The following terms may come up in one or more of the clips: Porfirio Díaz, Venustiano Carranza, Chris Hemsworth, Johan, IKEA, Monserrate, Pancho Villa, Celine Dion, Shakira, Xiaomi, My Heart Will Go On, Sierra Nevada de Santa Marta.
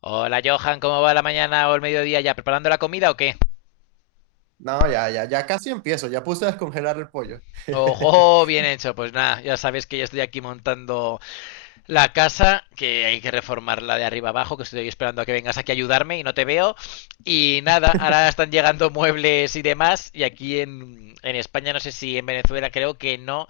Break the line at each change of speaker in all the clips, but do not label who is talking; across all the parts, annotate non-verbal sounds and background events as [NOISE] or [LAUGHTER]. Hola Johan, ¿cómo va la mañana o el mediodía ya? ¿Preparando la comida o qué?
No, ya, ya, ya casi empiezo. Ya puse a descongelar el pollo. [LAUGHS]
Ojo, bien hecho. Pues nada, ya sabes que ya estoy aquí montando la casa, que hay que reformarla de arriba abajo, que estoy esperando a que vengas aquí a ayudarme y no te veo. Y nada, ahora están llegando muebles y demás. Y aquí en España, no sé si en Venezuela, creo que no.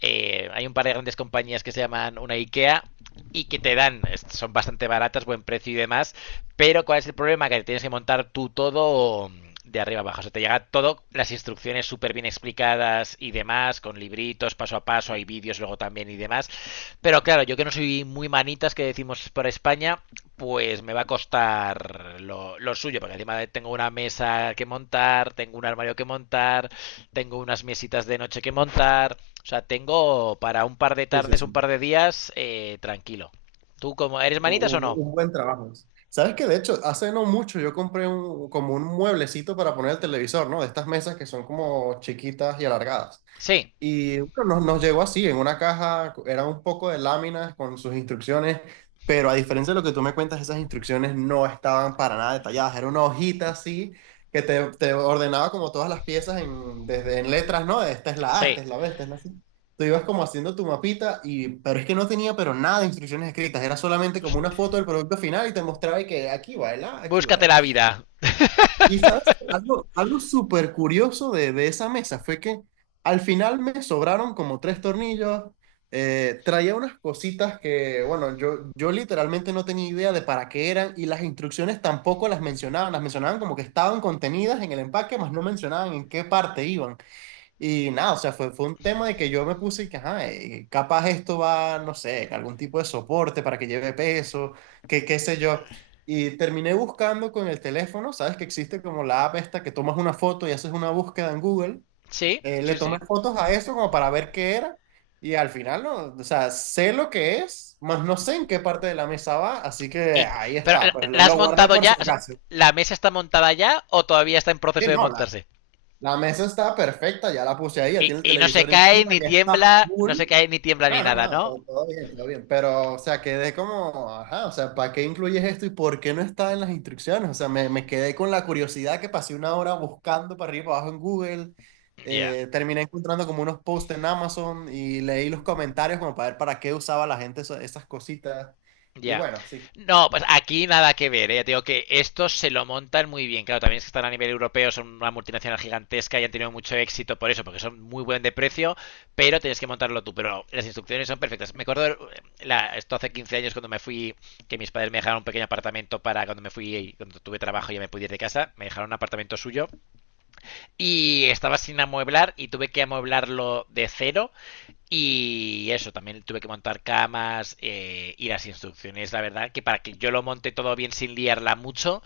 Hay un par de grandes compañías que se llaman una IKEA y que te dan, son bastante baratas, buen precio y demás. Pero ¿cuál es el problema? Que tienes que montar tú todo de arriba abajo. O sea, te llega todo, las instrucciones súper bien explicadas y demás, con libritos paso a paso, hay vídeos luego también y demás. Pero claro, yo que no soy muy manitas, que decimos por España, pues me va a costar lo suyo, porque encima tengo una mesa que montar, tengo un armario que montar, tengo unas mesitas de noche que montar. O sea, tengo para un par de
Sí, sí,
tardes,
sí.
un par de días, tranquilo. ¿Tú cómo, eres
Un,
manitas o
un-
no?
un buen trabajo. Sabes que de hecho, hace no mucho yo compré como un mueblecito para poner el televisor, ¿no? De estas mesas que son como chiquitas y alargadas.
Sí,
Y bueno, nos llegó así, en una caja, era un poco de láminas con sus instrucciones, pero a diferencia de lo que tú me cuentas, esas instrucciones no estaban para nada detalladas, era una hojita así que te ordenaba como todas las piezas desde en letras, ¿no? Esta es la A,
sí.
esta es la B, esta es la C. Tú ibas como haciendo tu mapita, pero es que no tenía pero nada de instrucciones escritas, era solamente como una foto del producto final y te mostraba y que aquí va el A, aquí
Búscate
va.
la vida.
Y sabes, algo súper curioso de esa mesa fue que al final me sobraron como tres tornillos. Traía unas cositas que, bueno, yo literalmente no tenía idea de para qué eran y las instrucciones tampoco las mencionaban, las mencionaban como que estaban contenidas en el empaque, mas no mencionaban en qué parte iban. Y nada, o sea, fue un tema de que yo me puse que, ajá, capaz esto va, no sé, algún tipo de soporte para que lleve peso, que qué sé yo. Y terminé buscando con el teléfono, sabes que existe como la app esta que tomas una foto y haces una búsqueda en Google.
Sí,
Le
sí,
tomé
sí.
fotos a eso como para ver qué era y al final, no, o sea, sé lo que es, más no sé en qué parte de la mesa va, así que
Y-
ahí
pero,
está, pues lo,
¿la has
lo guardé
montado
por si
ya? O sea,
acaso.
¿la mesa está montada ya o todavía está en proceso
Sí,
de
no, la,
montarse?
la mesa está perfecta, ya la puse ahí, ya tiene el
Y no se
televisor
cae
encima,
ni
ya está
tiembla,
full.
no se cae ni tiembla ni
No, no,
nada,
no,
¿no?
todo bien, todo bien. Pero, o sea, quedé como, ajá, o sea, ¿para qué incluyes esto y por qué no está en las instrucciones? O sea, me quedé con la curiosidad que pasé 1 hora buscando para arriba y para abajo en Google.
Ya, yeah,
Terminé encontrando como unos posts en Amazon y leí los comentarios como para ver para qué usaba la gente esas cositas.
ya.
Y
Yeah.
bueno, sí.
No, pues aquí nada que ver, ¿eh? Ya te digo que estos se lo montan muy bien. Claro, también es que están a nivel europeo, son una multinacional gigantesca y han tenido mucho éxito por eso, porque son muy buen de precio, pero tienes que montarlo tú. Pero las instrucciones son perfectas. Me acuerdo, esto hace 15 años cuando me fui, que mis padres me dejaron un pequeño apartamento para cuando me fui, cuando tuve trabajo y ya me pude ir de casa, me dejaron un apartamento suyo y estaba sin amueblar y tuve que amueblarlo de cero. Y eso, también tuve que montar camas, y las instrucciones, la verdad, que para que yo lo monte todo bien sin liarla mucho,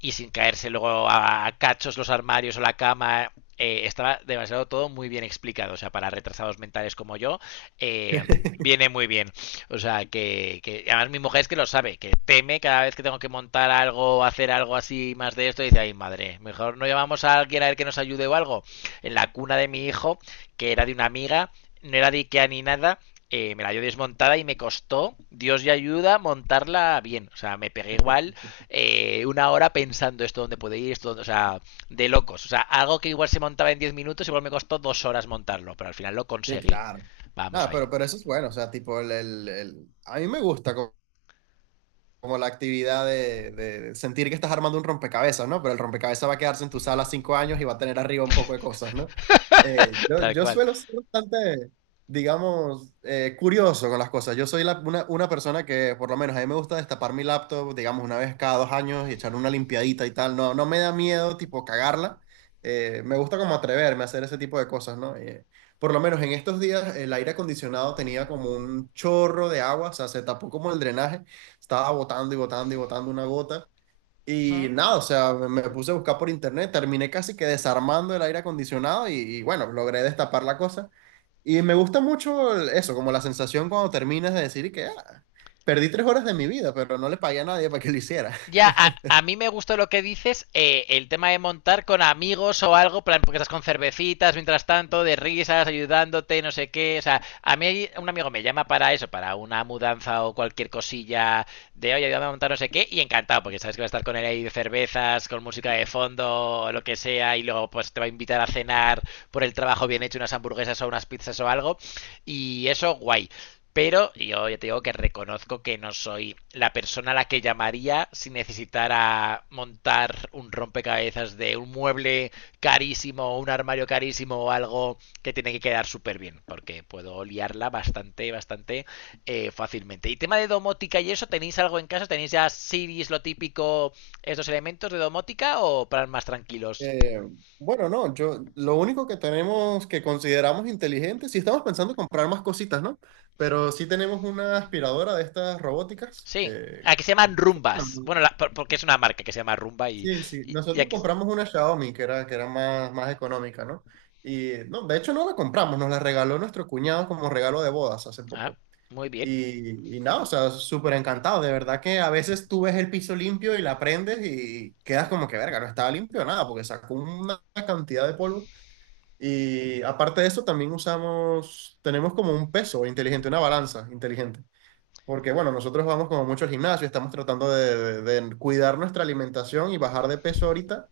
y sin caerse luego a cachos los armarios o la cama. Estaba demasiado todo muy bien explicado. O sea, para retrasados mentales como yo, eh,
[LAUGHS]
viene muy bien. O sea, que, además mi mujer es que lo sabe, que teme cada vez que tengo que montar algo, hacer algo así más de esto, y dice, ay madre, mejor no llamamos a alguien a ver que nos ayude o algo. En la cuna de mi hijo, que era de una amiga, no era de Ikea ni nada, me la dio desmontada y me costó, Dios y ayuda, montarla bien. O sea, me pegué igual 1 hora pensando esto dónde puede ir, esto dónde, o sea, de locos. O sea, algo que igual se montaba en 10 minutos, igual me costó 2 horas montarlo, pero al final lo
Sí,
conseguí.
claro.
Vamos
Nada,
ahí,
pero eso es bueno, o sea, tipo, a mí me gusta como la actividad de sentir que estás armando un rompecabezas, ¿no? Pero el rompecabezas va a quedarse en tu sala 5 años y va a tener arriba un poco de cosas, ¿no? Eh,
[LAUGHS]
yo,
tal
yo
cual.
suelo ser bastante, digamos, curioso con las cosas. Yo soy una persona que, por lo menos, a mí me gusta destapar mi laptop, digamos, una vez cada 2 años y echar una limpiadita y tal. No, no me da miedo, tipo, cagarla. Me gusta como atreverme a hacer ese tipo de cosas, ¿no? Por lo menos en estos días el aire acondicionado tenía como un chorro de agua, o sea, se tapó como el drenaje estaba botando y botando y botando una gota.
¿Mm?
Y nada, o sea, me puse a buscar por internet, terminé casi que desarmando el aire acondicionado y bueno, logré destapar la cosa. Y me gusta mucho eso, como la sensación cuando terminas de decir que "Ah, perdí 3 horas de mi vida, pero no le pagué a nadie para que lo hiciera". [LAUGHS]
Ya, a mí me gustó lo que dices, el tema de montar con amigos o algo, plan, porque estás con cervecitas mientras tanto, de risas, ayudándote, no sé qué. O sea, a mí un amigo me llama para eso, para una mudanza o cualquier cosilla de, oye, ayúdame a montar no sé qué, y encantado, porque sabes que va a estar con él ahí de cervezas, con música de fondo, o lo que sea, y luego pues te va a invitar a cenar por el trabajo bien hecho, unas hamburguesas o unas pizzas o algo. Y eso, guay. Pero yo ya te digo que reconozco que no soy la persona a la que llamaría si necesitara montar un rompecabezas de un mueble carísimo, un armario carísimo o algo que tiene que quedar súper bien, porque puedo liarla bastante, bastante, fácilmente. Y tema de domótica y eso, ¿tenéis algo en casa? ¿Tenéis ya series, lo típico, estos elementos de domótica o plan más tranquilos?
Eh, bueno, no, yo lo único que tenemos que consideramos inteligente, si estamos pensando en comprar más cositas, ¿no? Pero sí tenemos una aspiradora de estas robóticas
Sí.
que.
Aquí se llaman rumbas. Bueno, porque es una marca que se llama rumba y,
Sí, sí.
y
Nosotros
aquí.
compramos una Xiaomi que era, más económica, ¿no? Y no, de hecho no la compramos, nos la regaló nuestro cuñado como regalo de bodas hace
Ah,
poco.
muy bien.
Y nada, o sea, súper encantado. De verdad que a veces tú ves el piso limpio y la prendes y quedas como que, verga, no estaba limpio nada porque sacó una cantidad de polvo. Y aparte de eso, también usamos, tenemos como un peso inteligente, una balanza inteligente. Porque bueno, nosotros vamos como mucho al gimnasio, estamos tratando de cuidar nuestra alimentación y bajar de peso ahorita.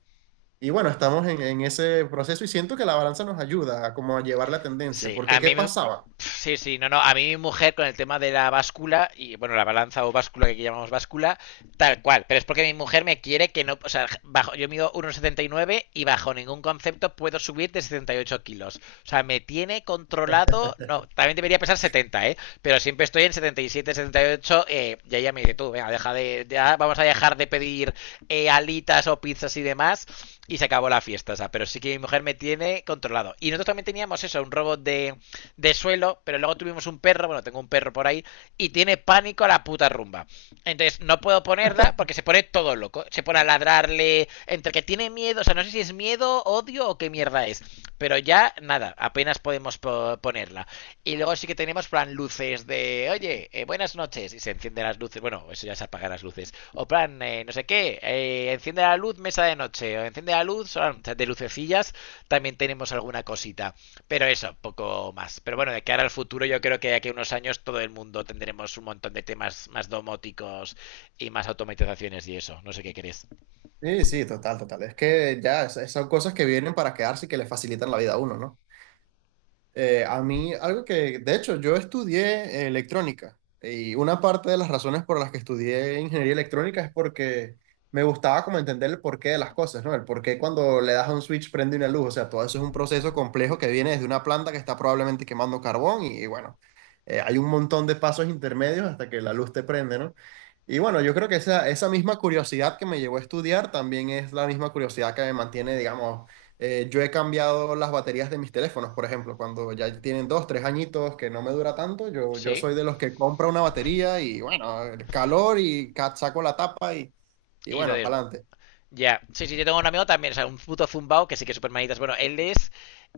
Y bueno, estamos en ese proceso y siento que la balanza nos ayuda a como a llevar la tendencia,
Sí,
porque
a
¿qué
mí me-.
pasaba?
Sí, sí, no, no. A mí mi mujer con el tema de la báscula, y bueno, la balanza o báscula que aquí llamamos báscula, tal cual. Pero es porque mi mujer me quiere que no. O sea, bajo, yo mido uno 79 y bajo ningún concepto puedo subir de 78 kilos. O sea, me tiene controlado. No, también debería pesar 70, ¿eh? Pero siempre estoy en setenta y 78. Y ella me dice, tú, venga, deja de. Ya vamos a dejar de pedir alitas o pizzas y demás, y se acabó la fiesta. O sea, pero sí que mi mujer me tiene controlado. Y nosotros también teníamos eso, un robot de suelo, pero luego tuvimos un perro, bueno, tengo un perro por ahí, y tiene pánico a la puta rumba. Entonces, no puedo ponerla porque se pone todo loco. Se pone a ladrarle, entre que tiene miedo, o sea, no sé si es miedo, odio o qué mierda es. Pero ya, nada, apenas podemos ponerla. Y luego sí que tenemos plan luces de, oye, buenas noches, y se encienden las luces, bueno, eso ya se apagan las luces. O plan, no sé qué, enciende la luz, mesa de noche, o enciende la luz, de lucecillas, también tenemos alguna cosita. Pero eso, poco más. Pero bueno, de cara al futuro, yo creo que de aquí a unos años todo el mundo tendremos un montón de temas más domóticos y más automatizaciones y eso. No sé qué querés.
Sí, sí, total, total. Es que ya son cosas que vienen para quedarse y que le facilitan la vida a uno, ¿no? A mí, algo que, de hecho, yo estudié electrónica y una parte de las razones por las que estudié ingeniería electrónica es porque me gustaba como entender el porqué de las cosas, ¿no? El porqué cuando le das a un switch prende una luz, o sea, todo eso es un proceso complejo que viene desde una planta que está probablemente quemando carbón y bueno, hay un montón de pasos intermedios hasta que la luz te prende, ¿no? Y bueno, yo creo que esa misma curiosidad que me llevó a estudiar también es la misma curiosidad que me mantiene, digamos. Yo he cambiado las baterías de mis teléfonos, por ejemplo, cuando ya tienen 2, 3 añitos que no me dura tanto, yo
Sí.
soy de los que compra una batería y bueno, el calor y saco la tapa y
Y lo
bueno,
de.
para adelante.
Ya, sí, sí, yo tengo un amigo también, o sea, un puto zumbao que sí que es súper manitas. Bueno, él es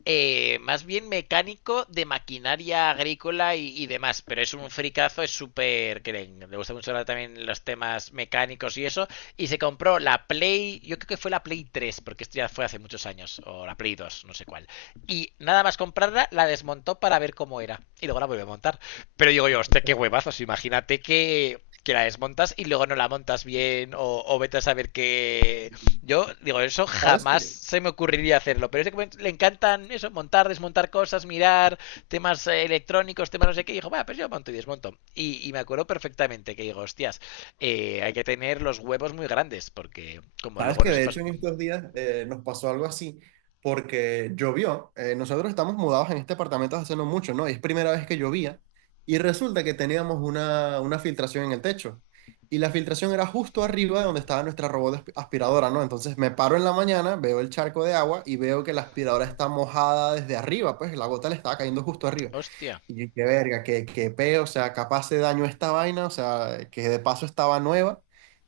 más bien mecánico de maquinaria agrícola y demás, pero es un fricazo, es súper, que le gusta mucho hablar también los temas mecánicos y eso, y se compró la Play, yo creo que fue la Play 3, porque esto ya fue hace muchos años, o la Play 2, no sé cuál. Y nada más comprarla, la desmontó para ver cómo era, y luego la volvió a montar. Pero digo yo, hostia, qué huevazos, imagínate que la desmontas y luego no la montas bien o vete a saber que yo digo eso
¿Sabes
jamás
qué?
se me ocurriría hacerlo, pero es que le encantan eso, montar, desmontar cosas, mirar temas electrónicos, temas no sé qué, y dijo va, pues yo monto y desmonto, y me acuerdo perfectamente que digo hostias, hay que tener los huevos muy grandes porque como
Sabes
luego no
que de hecho
sepas.
en estos días nos pasó algo así porque llovió. Nosotros estamos mudados en este apartamento hace no mucho, ¿no? Y es primera vez que llovía y resulta que teníamos una filtración en el techo y la filtración era justo arriba de donde estaba nuestra robot aspiradora, ¿no? Entonces me paro en la mañana, veo el charco de agua y veo que la aspiradora está mojada desde arriba, pues la gota le estaba cayendo justo arriba.
Hostia,
Y qué verga, qué peo, o sea, capaz se dañó esta vaina, o sea, que de paso estaba nueva.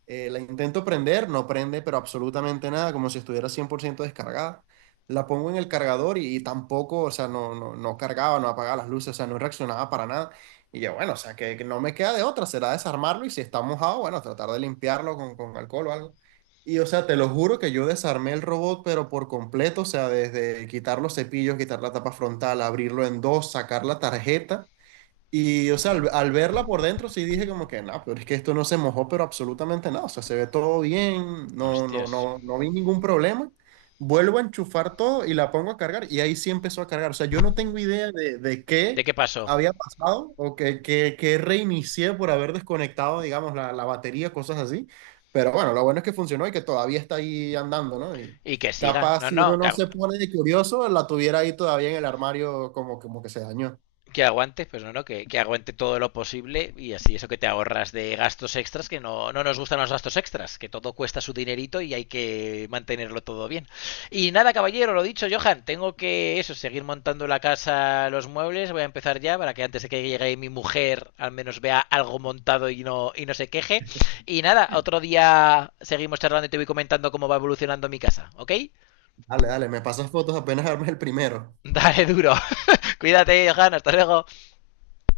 La intento prender, no prende, pero absolutamente nada, como si estuviera 100% descargada. La pongo en el cargador y tampoco, o sea, no, no, no cargaba, no apagaba las luces, o sea, no reaccionaba para nada. Y yo, bueno, o sea, que no me queda de otra, será desarmarlo y si está mojado, bueno, tratar de limpiarlo con alcohol o algo. Y o sea, te lo juro que yo desarmé el robot, pero por completo, o sea, desde quitar los cepillos, quitar la tapa frontal, abrirlo en dos, sacar la tarjeta y, o sea, al verla por dentro sí dije como que, no, pero es que esto no se mojó, pero absolutamente nada. O sea, se ve todo bien, no, no,
hostias,
no, no vi ningún problema. Vuelvo a enchufar todo y la pongo a cargar y ahí sí empezó a cargar. O sea, yo no tengo idea de
de
qué
qué pasó.
había pasado o que reinicié por haber desconectado, digamos, la batería, cosas así. Pero bueno, lo bueno es que funcionó y que todavía está ahí andando, ¿no? Y
Y que siga,
capaz
no,
si
no,
uno no
claro,
se pone de curioso, la tuviera ahí todavía en el armario como que se dañó.
que aguantes, pues no, no, que, aguante todo lo posible y así eso que te ahorras de gastos extras, que no, no nos gustan los gastos extras, que todo cuesta su dinerito y hay que mantenerlo todo bien. Y nada, caballero, lo dicho, Johan, tengo que eso, seguir montando la casa, los muebles, voy a empezar ya para que antes de que llegue mi mujer al menos vea algo montado y no se queje. Y nada, otro día seguimos charlando y te voy comentando cómo va evolucionando mi casa, ¿ok?
Dale, dale, me pasas fotos apenas armes el primero.
Dale duro. [LAUGHS] Cuídate, Johan, hasta luego.